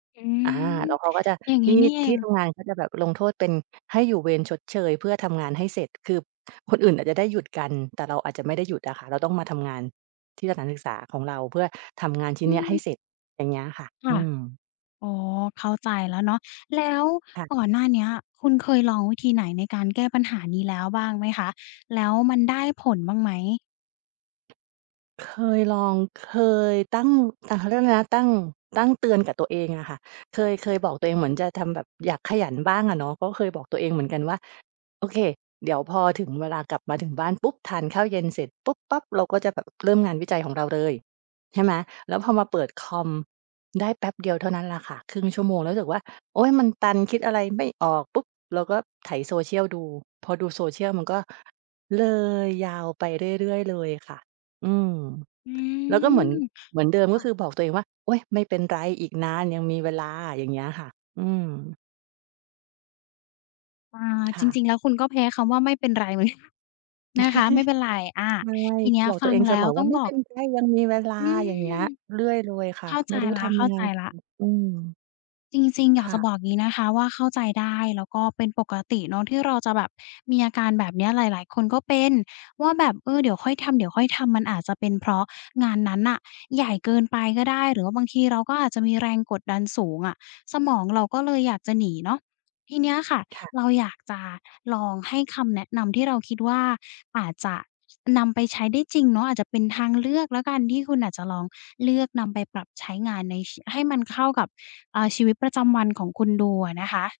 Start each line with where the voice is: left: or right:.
left: อื
right: อา
left: ม
right: แล้วเขาก็จะ
left: อย่าง
right: ท
left: ง
right: ี
left: ี้
right: ่
left: นี่เอ
right: ที
left: ง
right: ่ทำงานก็จะแบบลงโทษเป็นให้อยู่เวรชดเชย เพื่อทำงานให้เสร็จ คือคนอื่นอาจจะได้หยุดกัน แต่เราอาจจะไม่ได้หยุดอะค่ะ เราต้องมาทำงานที่สถานศึกษาของเรา เพื่อทำงานชิ
left: อ
right: ้น
left: ื
right: เนี้ยให้
left: ม
right: เสร็จ อย่างเงี้ยค่ะ
left: ค
right: อ
left: ่ะ
right: ืม
left: อ๋อ เข้าใจแล้วเนาะ แล้ว
right: ค่ะ
left: ก่อนหน้าเนี้ย คุณเคยลองวิธีไหนในการแก้ปัญหานี้แล้วบ้างไหมคะ แล้วมันได้ผลบ้างไหม?
right: เคยลอง เคยตั้ง อ เขาเรียกอะไรนะ ตั้ง ตั้งเตือนกับตัวเองอะค่ะ เคย เคยบอกตัวเองเหมือนจะทำแบบอยากขยันบ้างอะเนาะ ก็เคยบอกตัวเองเหมือนกันว่า โอเค เดี๋ยวพอถึงเวลากลับมาถึงบ้านปุ๊บ ทานข้าวเย็นเสร็จปุ๊บปั๊บ เราก็จะเริ่มงานวิจัยของเราเลย ใช่ไหม แล้วพอมาเปิดคอมได้แป๊บเดียวเท่านั้นแหละค่ะ 0.5 ชั่วโมง แล้วรู้สึกว่า โอ๊ย มันตันคิดอะไรไม่ออกปุ๊บ เราก็ไถ social ดู พอดู social มันก็เลยยาวไปเรื่อย ๆ เลยค่ะ อืม
left: อื
right: แล้วก็เหม
left: ม
right: ือน เหมือนเดิม ก
left: ค
right: ็
left: ่ะ
right: คือบอกตัวเองว่า โอ้ยไม่เป็นไร อีกนานยังมีเวลา อย่างเงี้ยค่ะ อืม
left: อ่า
right: ค
left: จ
right: ่ะ
left: ริง ๆ แล้วคุณก็แพ้คำว่าไม่เป็นไร เหมือนกัน นะคะ ไม่เป็นไร อา
right: ใช่
left: ทีเนี้ย
right: บอก
left: ฟ
right: ตั
left: ั
right: วเ
left: ง
right: องเ
left: แ
right: ส
left: ล้
right: ม
left: ว
right: อ
left: ต
right: ว
left: ้
right: ่า
left: อง
right: ไม่
left: บ
right: เ
left: อ
right: ป็
left: ก
right: นไร ยังมีเวลา
left: อืม
right: อย่างเงี้ยเรื่อยเลยค
left: เ
right: ่ะ
left: ข้าใ
right: ไ
left: จ
right: ม่รู้
left: แล้
right: ท
left: ว เข
right: ำย
left: ้
right: ั
left: า
right: งไ
left: ใ
right: ง
left: จแล้ว
right: อือ
left: จริง ๆ อย
right: ค
left: าก
right: ่
left: จะ
right: ะ
left: บอกงี้นะคะว่า เข้าใจได้ แล้วก็เป็นปกติเนาะที่เราจะแบบมีอาการแบบเนี้ย หลาย ๆ คนก็เป็นว่าแบบ เออ เดี๋ยวค่อยทำ เดี๋ยวค่อยทำ มันอาจจะเป็น เพราะงานนั้นน่ะใหญ่เกินไปก็ได้ หรือว่าบางทีเราก็อาจจะมีแรงกดดันสูงอะ สมองเราก็เลยอยากจะหนีเนาะ ทีเนี้ยค่ะ
right: ค่ะ
left: เราอยากจะลองให้คำแนะนำที่เราคิดว่า อาจจะนำไปใช้ได้จริงเนาะ อาจจะเป็นทางเลือกแล้วกัน ที่คุณอาจจะลองเลือกนำไปปรับใช้งานในชี ให้มันเข้ากับ อ่า ชีวิตประจำวันของคุณดูอะนะคะ